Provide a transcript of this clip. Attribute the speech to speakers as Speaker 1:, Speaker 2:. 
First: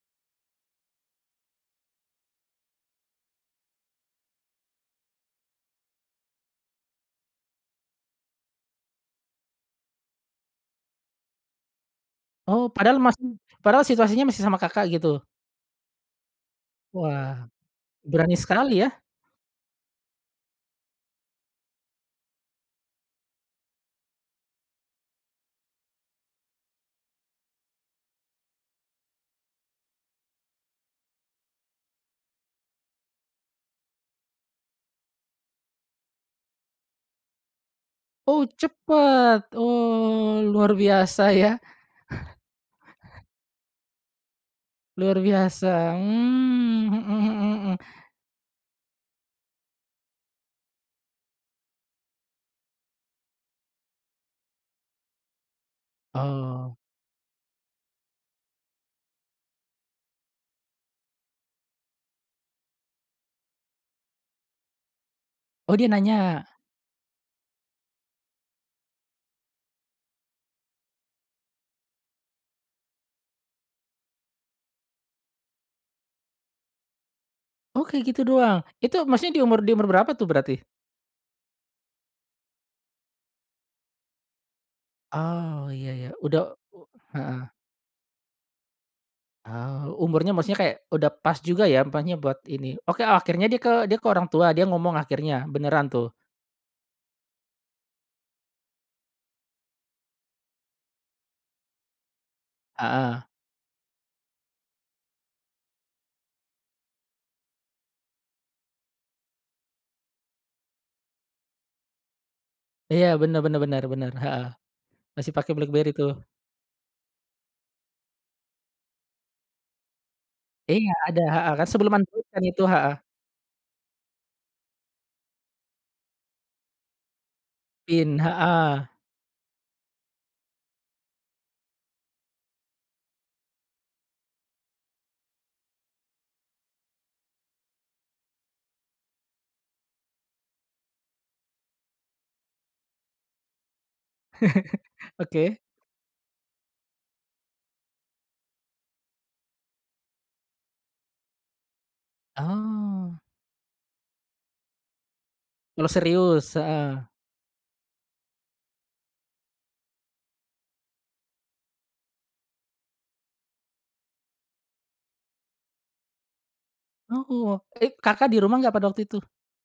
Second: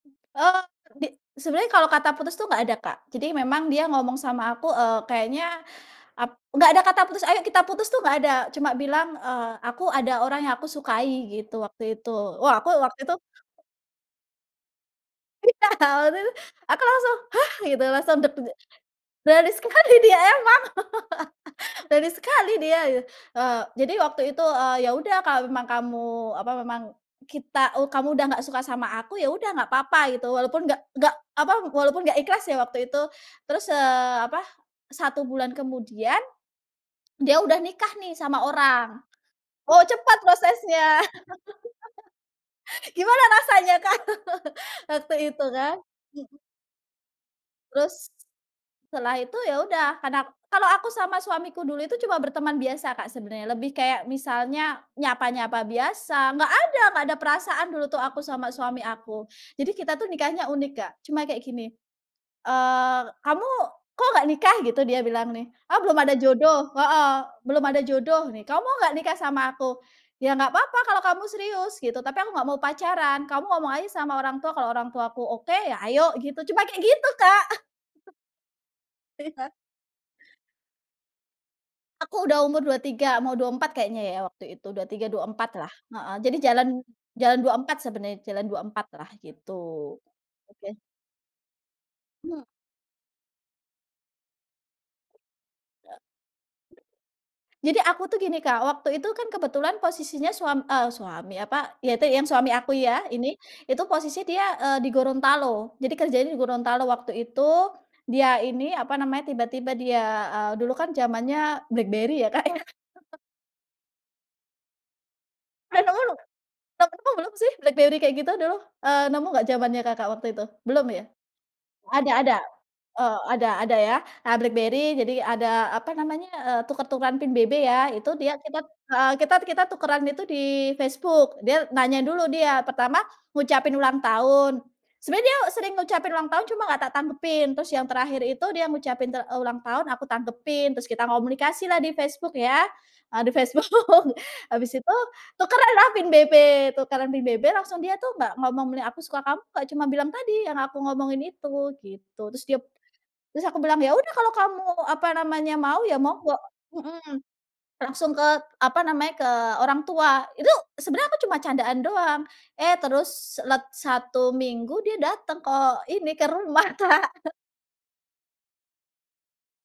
Speaker 1: Eee, di sebenarnya kalau kata putus tuh gak ada Kak, jadi memang dia ngomong sama aku, eee, kayaknya ap nggak ada kata putus, "Ayo kita putus" tuh gak ada, cuma bilang, eee, "Aku ada orang yang aku sukai," gitu waktu itu. Wah aku
Speaker 2: Oh padahal
Speaker 1: waktu itu
Speaker 2: masih padahal situasinya masih sama Kakak gitu?
Speaker 1: Iya Kak, waktu itu, aku langsung
Speaker 2: Wah,
Speaker 1: "Hah?" gitu, langsung
Speaker 2: berani sekali ya.
Speaker 1: berani sekali dia emang, berani sekali dia. Eee, jadi waktu itu, eee, "Ya udah kalau memang kamu apa, memang kita eee, kamu udah nggak suka sama aku, ya udah nggak papa," gitu, walaupun nggak nggak apa, walaupun nggak ikhlas ya waktu itu. Terus, eee, apa 1 bulan kemudian dia udah nikah nih sama
Speaker 2: Oh
Speaker 1: orang.
Speaker 2: cepet,
Speaker 1: Oh cepat
Speaker 2: oh luar
Speaker 1: prosesnya.
Speaker 2: biasa ya.
Speaker 1: Gimana rasanya kan, waktu
Speaker 2: Luar
Speaker 1: itu
Speaker 2: biasa,
Speaker 1: kan, mhm.
Speaker 2: mmm, mhm mhm mhm.
Speaker 1: Terus setelah itu ya udah karena kalau aku sama suamiku dulu itu cuma berteman biasa Kak sebenarnya. Lebih kayak misalnya nyapa-nyapa biasa. Nggak
Speaker 2: Oh.
Speaker 1: ada nggak ada perasaan dulu tuh aku sama suami aku. Jadi kita tuh nikahnya unik Kak, cuma kayak gini, eee, "Kamu kok gak nikah gitu?" Dia bilang nih,
Speaker 2: Oh
Speaker 1: "Oh
Speaker 2: dia
Speaker 1: belum ada
Speaker 2: nanya.
Speaker 1: jodoh," heeh. "Belum ada jodoh nih, kamu mau nggak nikah sama aku?" "Ya nggak apa-apa kalau kamu serius," gitu, "tapi aku nggak mau pacaran, kamu ngomong aja sama orang tua kalau orang tuaku oke, ya ayo gitu," cuma kayak gitu Kak,
Speaker 2: Oke kayak
Speaker 1: ah.
Speaker 2: gitu doang, itu maksudnya di
Speaker 1: Iya.
Speaker 2: umur di umur berapa tuh berarti?
Speaker 1: Aku udah umur 23, mau 24 kayaknya ya waktu itu, 23, 24
Speaker 2: Oh
Speaker 1: lah,
Speaker 2: ya ya,
Speaker 1: heeh. Jadi
Speaker 2: udah
Speaker 1: jalan
Speaker 2: u
Speaker 1: jalan
Speaker 2: heeh.
Speaker 1: 24 sebenarnya, jalan 24 lah gitu.
Speaker 2: Oh umurnya maksudnya kayak
Speaker 1: Oke.
Speaker 2: udah pas juga ya apanya buat
Speaker 1: Hmm.
Speaker 2: ini. Oke akhirnya dia ke dia ke orang tua, dia ngomong akhirnya beneran tuh?
Speaker 1: Jadi aku tuh gini Kak, waktu itu kan kebetulan posisinya suam eee, suami, apa, ya itu yang suami aku ya
Speaker 2: Heeh.
Speaker 1: ini, itu posisi dia, eee, di Gorontalo, jadi kerjanya di Gorontalo waktu itu. Dia ini apa namanya, tiba-tiba dia, eee, dulu kan zamannya BlackBerry ya Kak ya.
Speaker 2: Iya bener bener bener bener, heeh. Masih pake BlackBerry tuh.
Speaker 1: [unintelligible] Belum sih, BlackBerry kayak gitu dulu, eee, nemu gak zamannya Kakak waktu itu? Belum
Speaker 2: Iya
Speaker 1: ya?
Speaker 2: ada, heeh, kan sebelum
Speaker 1: Ada
Speaker 2: Android
Speaker 1: ada?
Speaker 2: ada itu, heeh.
Speaker 1: Eee, ada ada ya. Nah Blackberry, jadi ada apa namanya, eee, tuker-tukeran PIN BB ya. Itu
Speaker 2: Pin,
Speaker 1: dia kita
Speaker 2: heeh.
Speaker 1: heeh kita kita tukeran itu di Facebook, dia nanya dulu dia, pertama ngucapin ulang tahun. Sebenarnya dia sering ngucapin ulang tahun cuma nggak tak tanggepin, terus yang terakhir itu dia ngucapin ter eee, ulang tahun aku tanggepin, terus kita komunikasilah di Facebook ya, eee, di Facebook, habis itu
Speaker 2: Oke.
Speaker 1: tukeranlah pin BB, tukeran pin BB langsung dia tuh nggak ngomong, "Aku suka kamu," nggak, cuma bilang tadi yang aku ngomongin itu, gitu. Terus dia
Speaker 2: Oh.
Speaker 1: terus aku bilang, "Ya udah kalau kamu apa namanya, mau
Speaker 2: Mulai
Speaker 1: ya monggo,"
Speaker 2: serius, heeh.
Speaker 1: mhm. Langsung ke apa namanya, ke orang tua, itu sebenarnya aku cuma candaan doang, eh terus lat 1 minggu dia datang ke ini, ke rumah Kak.
Speaker 2: Oh, ik Kakak di rumah gak pada waktu itu?